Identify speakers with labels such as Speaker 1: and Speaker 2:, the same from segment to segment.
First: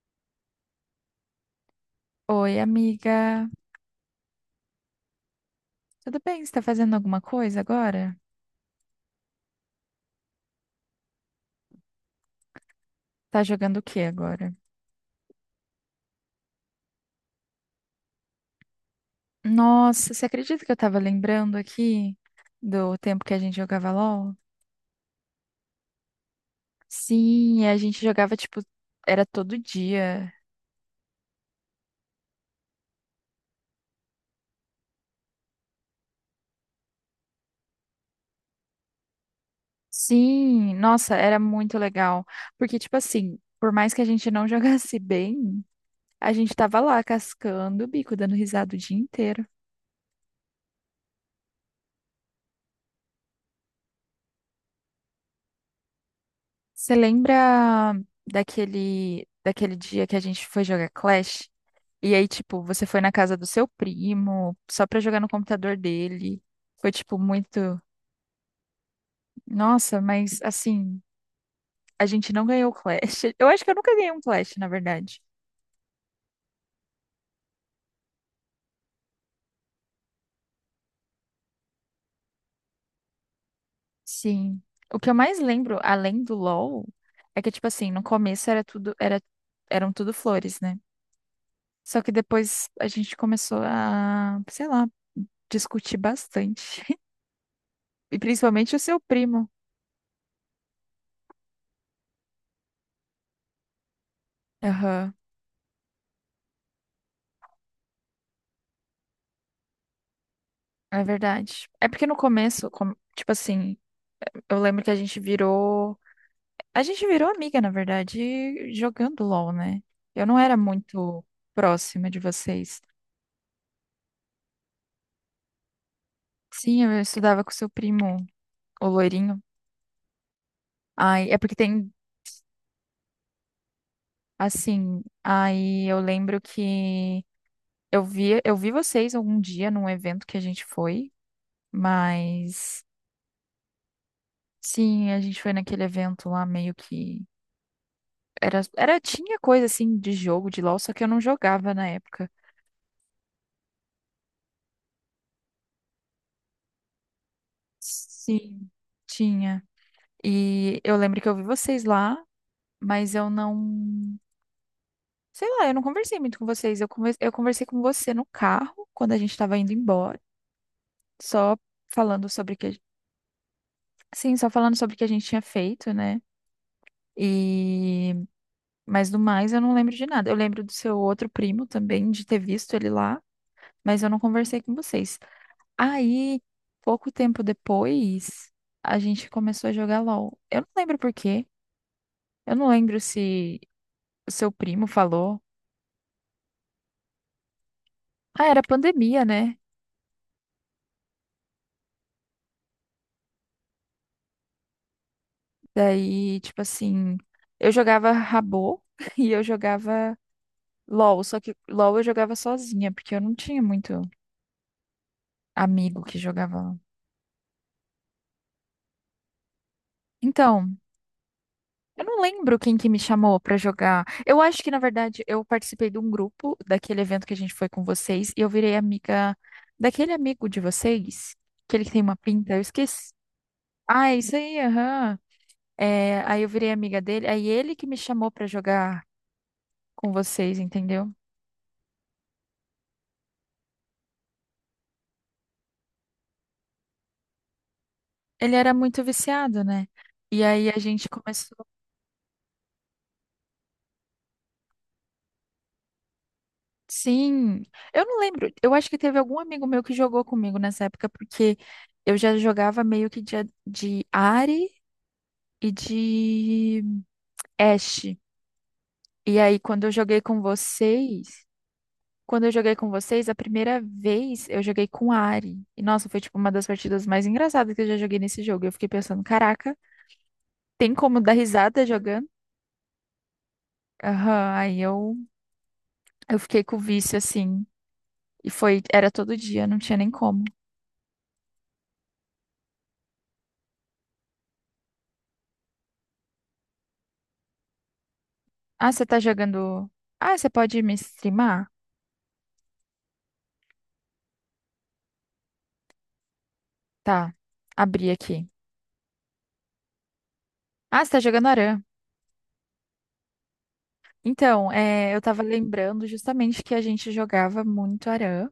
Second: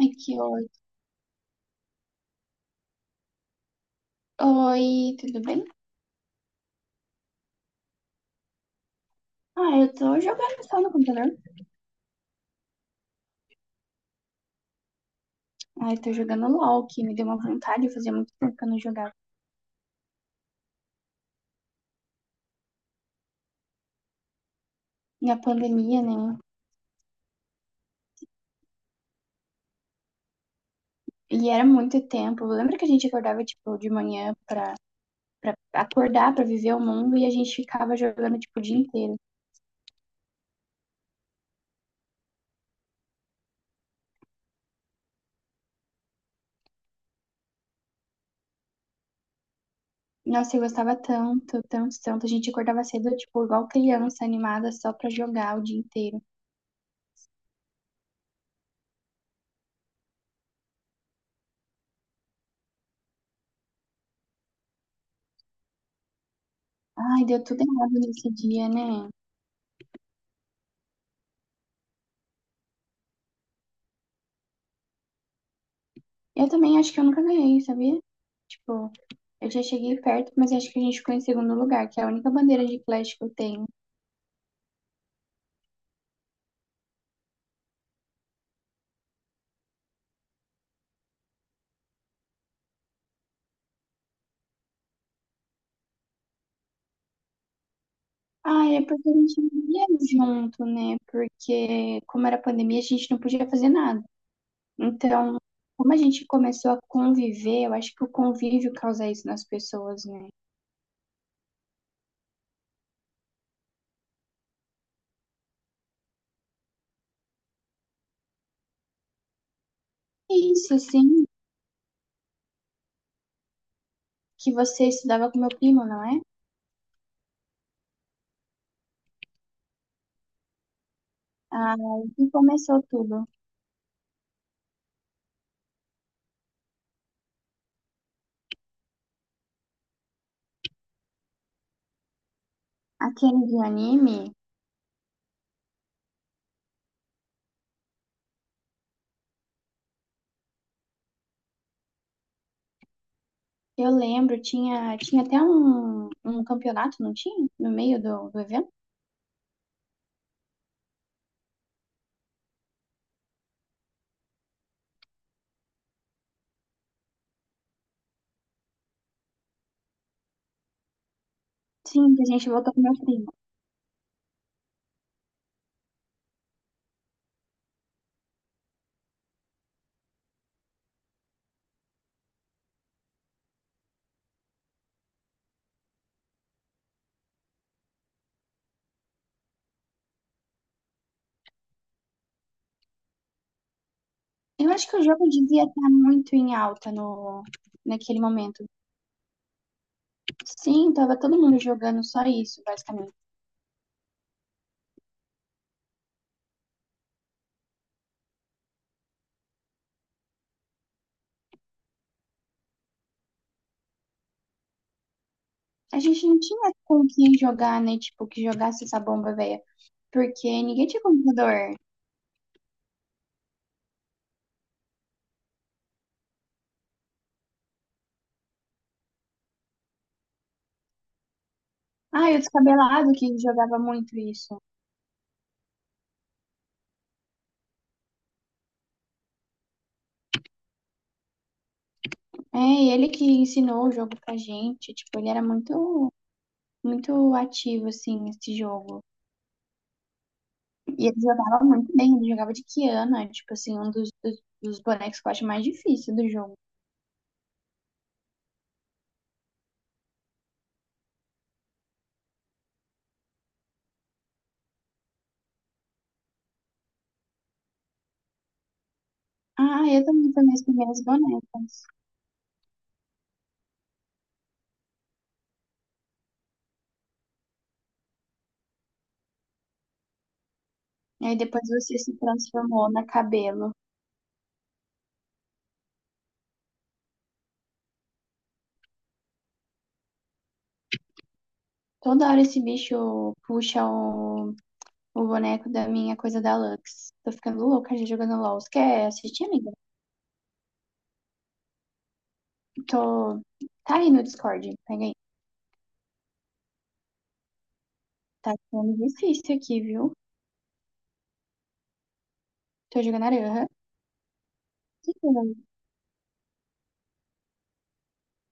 Speaker 1: Ai, que ódio.
Speaker 2: Oi, amiga.
Speaker 1: Oi, tudo bem?
Speaker 2: Tudo bem? Você tá fazendo alguma coisa agora?
Speaker 1: Ah, eu tô jogando só no computador.
Speaker 2: Tá jogando o que agora?
Speaker 1: Ai, tô jogando LOL, que me deu uma vontade, fazia muito tempo que eu não jogava.
Speaker 2: Nossa, você acredita que eu tava lembrando aqui do tempo que a gente jogava LOL?
Speaker 1: Na pandemia, né?
Speaker 2: Sim, a gente jogava tipo, era todo dia.
Speaker 1: E era muito tempo. Lembra que a gente acordava, tipo, de manhã pra acordar, pra viver o mundo, e a gente ficava jogando, tipo, o dia inteiro.
Speaker 2: Sim, nossa, era muito legal. Porque, tipo assim, por mais que a gente não jogasse bem, a gente tava lá cascando o bico, dando risada o dia inteiro.
Speaker 1: Nossa, eu gostava tanto, tanto, tanto. A gente acordava cedo, tipo, igual criança animada, só pra jogar o dia inteiro.
Speaker 2: Você lembra daquele dia que a gente foi jogar Clash? E aí, tipo, você foi na casa do seu primo só pra jogar no computador dele. Foi, tipo,
Speaker 1: Ai, deu
Speaker 2: muito.
Speaker 1: tudo errado nesse dia, né?
Speaker 2: Nossa, mas assim, a gente não ganhou o Clash. Eu acho que eu nunca ganhei um Clash, na verdade.
Speaker 1: Eu também acho que eu nunca ganhei, sabia? Tipo, eu já cheguei perto, mas acho que a gente ficou em segundo lugar, que é a única bandeira de flash que eu tenho.
Speaker 2: Sim. O que eu mais lembro, além do LoL, é que, tipo assim, no começo eram tudo flores, né? Só que depois a gente começou a, sei lá, discutir bastante. E
Speaker 1: Ah,
Speaker 2: principalmente o
Speaker 1: é
Speaker 2: seu
Speaker 1: porque a
Speaker 2: primo.
Speaker 1: gente não ia junto, né? Porque, como era pandemia, a gente não podia fazer nada.
Speaker 2: Aham,
Speaker 1: Então, como a gente começou a conviver, eu acho que o convívio causa isso nas pessoas, né?
Speaker 2: é verdade. É porque no começo, tipo assim, eu lembro que a gente virou amiga, na verdade, jogando LOL, né? Eu não
Speaker 1: E
Speaker 2: era
Speaker 1: isso,
Speaker 2: muito
Speaker 1: assim,
Speaker 2: próxima de vocês.
Speaker 1: que você estudava com meu primo, não é?
Speaker 2: Sim, eu estudava com seu primo, o loirinho. Ai, é porque tem,
Speaker 1: Ah, e começou tudo.
Speaker 2: assim, aí eu lembro que eu vi vocês algum dia num evento que a gente foi, mas
Speaker 1: Aquele de anime.
Speaker 2: sim, a gente foi naquele evento lá meio que era, era tinha coisa assim de jogo de LoL, só que eu não jogava na época.
Speaker 1: Eu lembro, tinha até um campeonato, não tinha? No meio do
Speaker 2: Sim,
Speaker 1: evento?
Speaker 2: tinha. E eu lembro que eu vi vocês lá, mas eu não. Sei lá, eu não conversei muito com vocês. Eu conversei com você no carro, quando a gente tava indo embora, só
Speaker 1: Sim, que
Speaker 2: falando
Speaker 1: a gente
Speaker 2: sobre o
Speaker 1: voltou
Speaker 2: que.
Speaker 1: com meu primo.
Speaker 2: Sim, só falando sobre o que a gente tinha feito, né? E. Mas do mais, eu não lembro de nada. Eu lembro do seu outro primo também, de ter visto ele lá, mas eu não conversei com vocês. Aí, pouco tempo depois, a gente começou a jogar LOL. Eu não lembro por quê. Eu não lembro se o seu
Speaker 1: Eu
Speaker 2: primo
Speaker 1: acho que o jogo
Speaker 2: falou.
Speaker 1: devia estar muito em alta no, naquele
Speaker 2: Ah, era
Speaker 1: momento.
Speaker 2: pandemia, né?
Speaker 1: Sim, tava todo mundo jogando só isso, basicamente.
Speaker 2: Daí, tipo assim, eu jogava Rabô e eu jogava LOL, só que LOL eu jogava sozinha, porque eu não tinha muito
Speaker 1: A
Speaker 2: amigo que
Speaker 1: gente não tinha
Speaker 2: jogava.
Speaker 1: com quem jogar, né? Tipo, que jogasse essa bomba, velha. Porque
Speaker 2: Então,
Speaker 1: ninguém tinha computador.
Speaker 2: eu não lembro quem que me chamou pra jogar. Eu acho que, na verdade, eu participei de um grupo daquele evento que a gente foi com vocês e eu virei amiga daquele amigo de vocês, aquele que tem uma
Speaker 1: Ah, e o
Speaker 2: pinta, eu esqueci.
Speaker 1: descabelado que jogava
Speaker 2: Ah,
Speaker 1: muito
Speaker 2: é isso
Speaker 1: isso.
Speaker 2: aí, aham. É, aí eu virei amiga dele, aí ele que me chamou pra jogar com vocês, entendeu?
Speaker 1: É, e ele que ensinou o jogo pra gente. Tipo, ele era muito, muito ativo, assim,
Speaker 2: Ele
Speaker 1: nesse
Speaker 2: era
Speaker 1: jogo.
Speaker 2: muito viciado, né? E aí a
Speaker 1: E
Speaker 2: gente
Speaker 1: ele jogava
Speaker 2: começou.
Speaker 1: muito bem, ele jogava de Kiana, tipo assim, um dos bonecos que eu acho mais difícil do jogo.
Speaker 2: Sim, eu não lembro. Eu acho que teve algum amigo meu que jogou comigo nessa época, porque eu já jogava meio que de, Ahri e de Ashe. E aí,
Speaker 1: Ah, eu também fui minhas primeiras bonecas.
Speaker 2: quando eu joguei com vocês, a primeira vez eu joguei com Ahri. E nossa, foi tipo uma das partidas mais engraçadas que eu já joguei nesse jogo. Eu fiquei pensando, caraca, tem como
Speaker 1: E
Speaker 2: dar
Speaker 1: aí depois
Speaker 2: risada
Speaker 1: você se
Speaker 2: jogando?
Speaker 1: transformou na cabelo.
Speaker 2: Aham, aí eu fiquei com o vício assim. E foi, era todo dia, não tinha nem como.
Speaker 1: Toda hora esse bicho puxa o boneco da minha coisa da Lux. Tô ficando louca já jogando LOL. Você
Speaker 2: Ah, você
Speaker 1: quer
Speaker 2: tá
Speaker 1: assistir, amiga?
Speaker 2: jogando. Ah, você pode me streamar?
Speaker 1: Tô. Tá aí no Discord, pega aí.
Speaker 2: Tá, abri aqui.
Speaker 1: Tá ficando difícil aqui, viu?
Speaker 2: Ah, você tá jogando Aran.
Speaker 1: Tô jogando Aranha.
Speaker 2: Então, é, eu tava lembrando justamente que a gente jogava muito Aran.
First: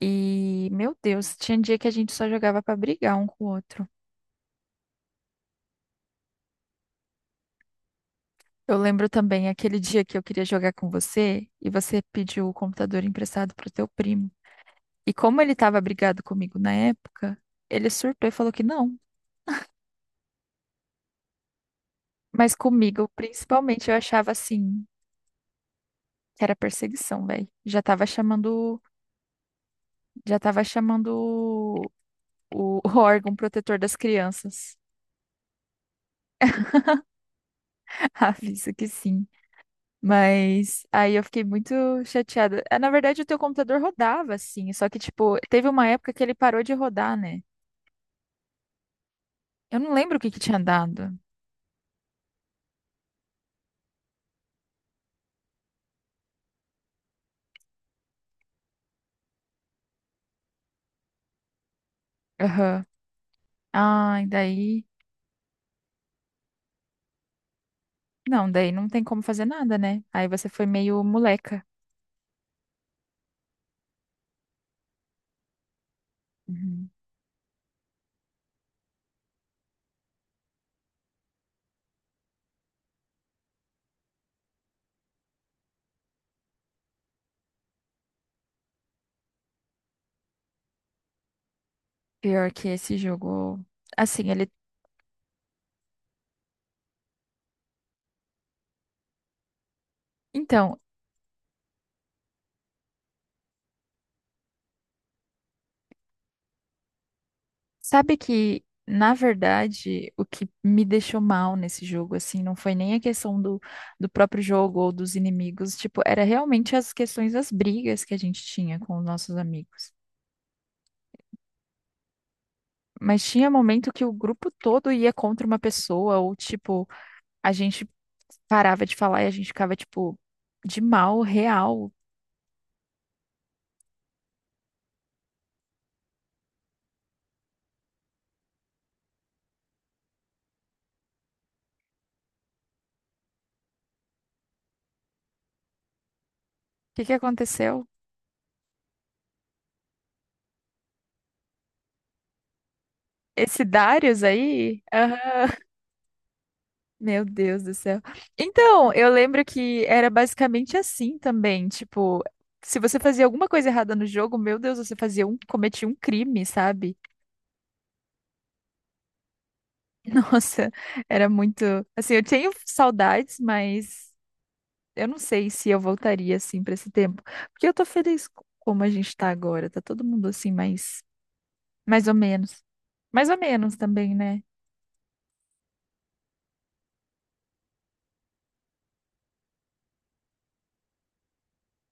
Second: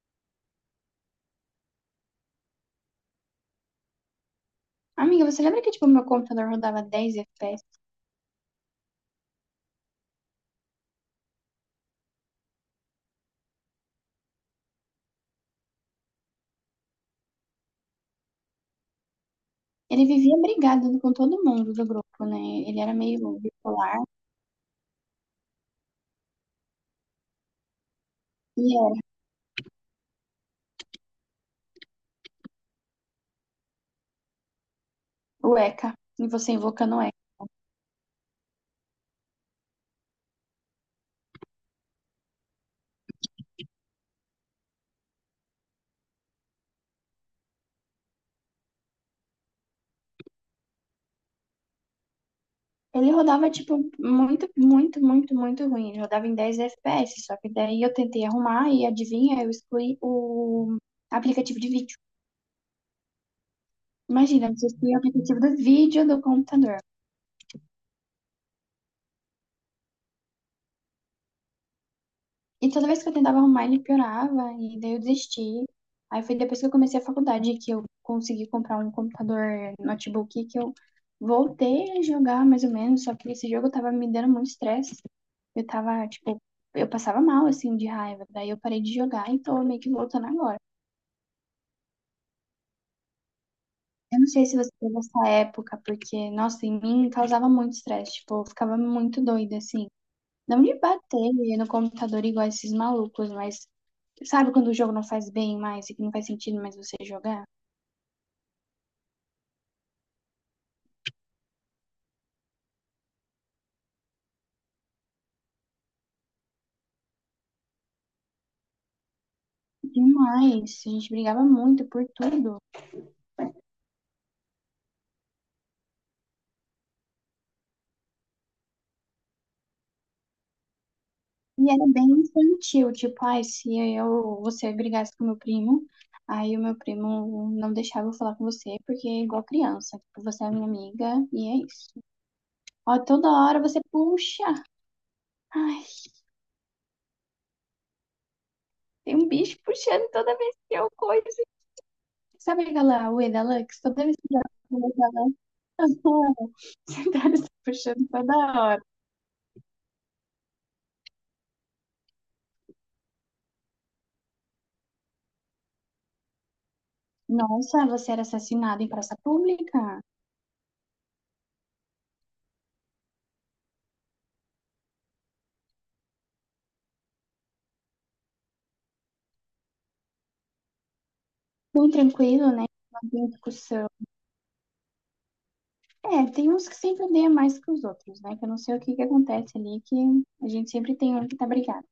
Speaker 2: E, meu Deus, tinha dia que a gente só jogava pra brigar um com o outro.
Speaker 1: Amiga, você lembra que tipo, meu computador rodava 10 FPS?
Speaker 2: Eu lembro também aquele dia que eu queria jogar com você e você pediu o computador emprestado pro teu primo. E como ele tava brigado comigo na época, ele surtou e falou que não.
Speaker 1: Ele vivia brigado com todo mundo do grupo, né?
Speaker 2: Mas
Speaker 1: Ele era
Speaker 2: comigo,
Speaker 1: meio
Speaker 2: principalmente, eu
Speaker 1: bipolar
Speaker 2: achava assim. Era perseguição, velho. Já tava
Speaker 1: e
Speaker 2: chamando,
Speaker 1: era
Speaker 2: já tava chamando o órgão protetor das crianças.
Speaker 1: o ECA, e você invocando o ECA.
Speaker 2: Avisa que sim. Mas aí eu fiquei muito chateada. Ah, na verdade, o teu computador rodava, assim. Só que, tipo, teve uma época que ele parou de rodar, né? Eu não lembro o que que tinha dado.
Speaker 1: Ele rodava, tipo, muito, muito, muito, muito ruim. Ele rodava em 10 FPS, só que daí eu tentei arrumar e adivinha, eu excluí o aplicativo de vídeo.
Speaker 2: Aham. Ah, e
Speaker 1: Imagina, você
Speaker 2: daí.
Speaker 1: excluir o aplicativo do vídeo do computador.
Speaker 2: Não, daí não tem como fazer nada, né? Aí você foi meio moleca.
Speaker 1: E toda vez que eu tentava arrumar, ele piorava, e daí eu desisti. Aí foi depois que eu
Speaker 2: Uhum.
Speaker 1: comecei a faculdade que eu consegui comprar um computador notebook que eu voltei a jogar mais ou menos, só que esse jogo tava me dando muito estresse. Eu tava, tipo, eu passava mal assim de raiva. Daí eu parei de jogar e tô meio que voltando agora.
Speaker 2: Pior que esse jogo.
Speaker 1: Eu não
Speaker 2: Assim,
Speaker 1: sei
Speaker 2: ele.
Speaker 1: se você teve essa época, porque, nossa, em mim causava muito estresse, tipo, eu ficava muito doida assim. Não
Speaker 2: Então,
Speaker 1: de bater no computador igual esses malucos, mas sabe quando o jogo não faz bem mais e que não faz sentido mais você jogar?
Speaker 2: sabe que, na verdade, o que me deixou mal nesse jogo, assim, não foi nem a questão do próprio jogo ou dos inimigos, tipo, era realmente as questões das brigas que a gente tinha com os nossos amigos.
Speaker 1: Demais. A gente brigava muito por tudo.
Speaker 2: Mas tinha momento que o grupo todo ia contra uma pessoa, ou tipo, a gente parava de falar e a gente ficava, tipo, de mal,
Speaker 1: E era
Speaker 2: real. O
Speaker 1: bem infantil, tipo, ai, se você brigasse com meu primo, aí o meu primo não deixava eu falar com você, porque é igual criança, tipo, você é minha amiga e é isso. Ó, toda hora você puxa. Ai,
Speaker 2: que que aconteceu?
Speaker 1: tem um bicho puxando toda vez que eu coiso. Sabe aquela Ueda
Speaker 2: Esse
Speaker 1: Lux? Toda vez
Speaker 2: Darius
Speaker 1: que eu
Speaker 2: aí? Aham.
Speaker 1: coiso, ela Esse
Speaker 2: Meu
Speaker 1: cara tá
Speaker 2: Deus do céu.
Speaker 1: puxando toda hora.
Speaker 2: Então, eu lembro que era basicamente assim também, tipo, se você fazia alguma coisa errada no jogo, meu Deus, cometia um crime, sabe?
Speaker 1: Nossa, você era assassinado em praça pública?
Speaker 2: Nossa, era muito, assim, eu tenho saudades, mas eu não sei se eu voltaria assim pra esse tempo, porque eu tô feliz com como a gente tá agora, tá todo mundo assim mais
Speaker 1: Bem
Speaker 2: mais ou
Speaker 1: tranquilo,
Speaker 2: menos.
Speaker 1: né? Não tem
Speaker 2: Mais ou menos
Speaker 1: discussão.
Speaker 2: também, né?
Speaker 1: É, tem uns que sempre odeiam mais que os outros, né? Que eu não sei o que que acontece ali, que a gente sempre tem um que tá brigado.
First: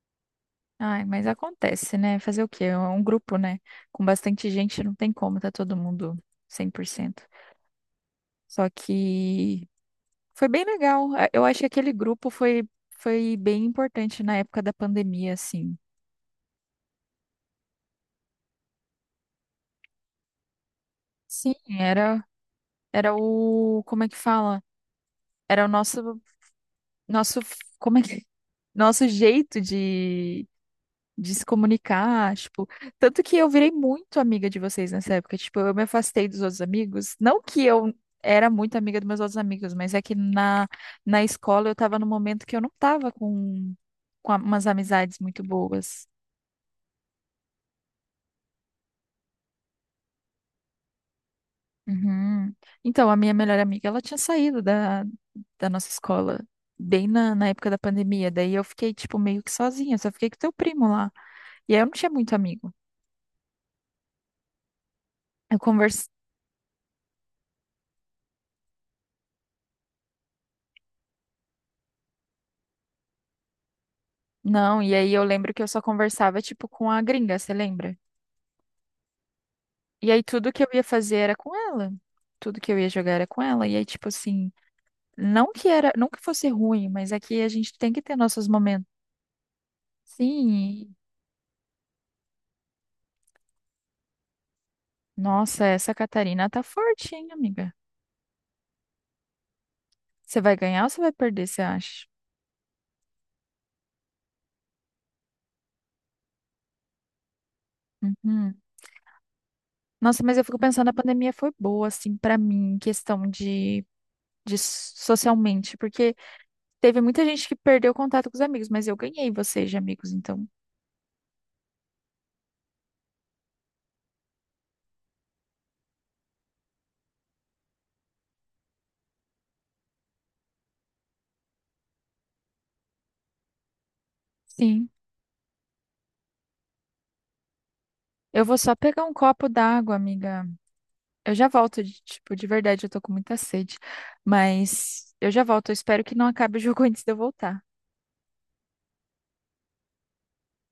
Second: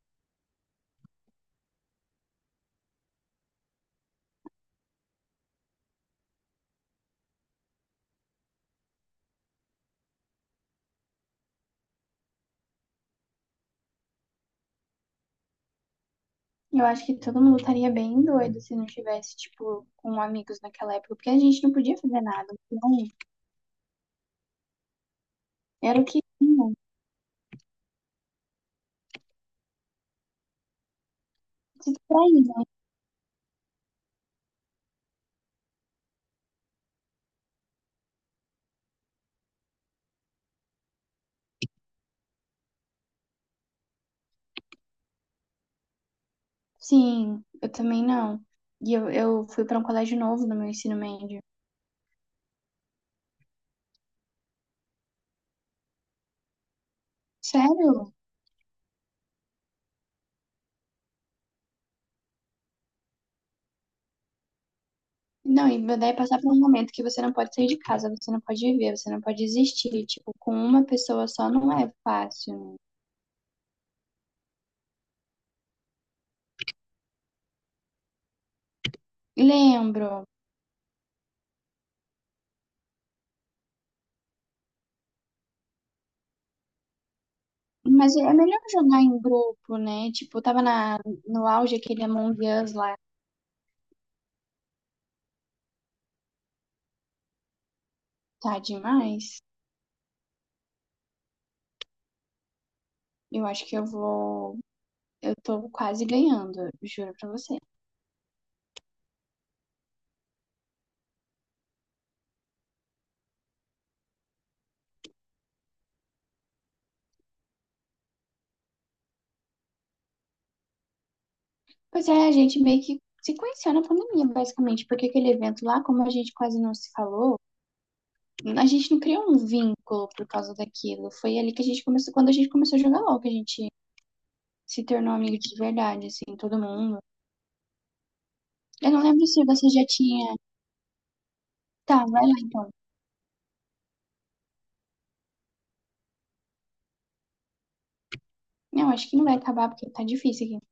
Speaker 2: Ai, mas acontece, né? Fazer o quê? É um grupo, né? Com bastante gente, não tem como, tá todo mundo 100%. Só que foi bem legal. Eu acho que aquele grupo foi bem importante na época da pandemia, assim.
Speaker 1: Eu acho que todo mundo estaria bem doido se não tivesse, tipo, com amigos naquela época, porque a
Speaker 2: Sim,
Speaker 1: gente não podia fazer
Speaker 2: era,
Speaker 1: nada. Então,
Speaker 2: era o, como é que fala? Era o
Speaker 1: era o que tinha.
Speaker 2: nosso, como é que, nosso jeito de se
Speaker 1: Se distrair,
Speaker 2: comunicar, tipo,
Speaker 1: né?
Speaker 2: tanto que eu virei muito amiga de vocês nessa época, tipo, eu me afastei dos outros amigos, não que eu era muito amiga dos meus outros amigos, mas é que na, escola eu tava num momento que eu não tava com umas amizades muito boas.
Speaker 1: Sim, eu também não. E eu fui pra um colégio novo no meu ensino médio.
Speaker 2: Uhum. Então, a minha melhor amiga, ela tinha saído da nossa escola. Bem na época da
Speaker 1: Sério?
Speaker 2: pandemia, daí eu fiquei, tipo, meio que sozinha, só fiquei com teu primo lá. E aí eu não tinha muito amigo. Eu
Speaker 1: Não, e daí passar por um momento que você não pode sair de casa, você não pode viver, você não pode existir. Tipo, com uma pessoa só não é fácil.
Speaker 2: Não, e aí eu lembro que eu só conversava, tipo, com a gringa, você lembra?
Speaker 1: Lembro.
Speaker 2: E aí tudo que eu ia fazer era com ela. Tudo que eu ia jogar era com ela. E aí, tipo assim, não que fosse ruim, mas aqui a gente tem que
Speaker 1: Mas
Speaker 2: ter
Speaker 1: é
Speaker 2: nossos
Speaker 1: melhor
Speaker 2: momentos.
Speaker 1: jogar em grupo, né? Tipo, eu
Speaker 2: Sim,
Speaker 1: tava
Speaker 2: e-
Speaker 1: no auge aquele Among Us lá.
Speaker 2: nossa, essa Catarina tá forte, hein, amiga?
Speaker 1: Tá demais.
Speaker 2: Você vai ganhar ou você vai perder, você acha?
Speaker 1: Eu acho que eu vou. Eu tô quase ganhando, juro pra você.
Speaker 2: Uhum. Nossa, mas eu fico pensando, a pandemia foi boa, assim, pra mim, em questão de, socialmente, porque teve muita gente que perdeu contato com os amigos, mas eu ganhei vocês de amigos, então.
Speaker 1: Pois é, a gente meio que se conheceu na pandemia, basicamente, porque aquele evento lá, como a gente quase não se falou. A gente não criou um vínculo por causa daquilo. Foi ali que a gente começou, quando a gente começou a jogar LOL, que a gente se
Speaker 2: Sim.
Speaker 1: tornou amigo de verdade, assim, todo mundo.
Speaker 2: Eu vou só
Speaker 1: Eu não
Speaker 2: pegar um
Speaker 1: lembro se
Speaker 2: copo
Speaker 1: você já
Speaker 2: d'água,
Speaker 1: tinha.
Speaker 2: amiga. Eu já volto,
Speaker 1: Tá, vai lá
Speaker 2: tipo, de
Speaker 1: então.
Speaker 2: verdade, eu tô com muita sede. Mas eu já volto. Eu espero que não acabe o jogo antes de eu voltar.
Speaker 1: Não, acho que não vai acabar, porque tá difícil aqui.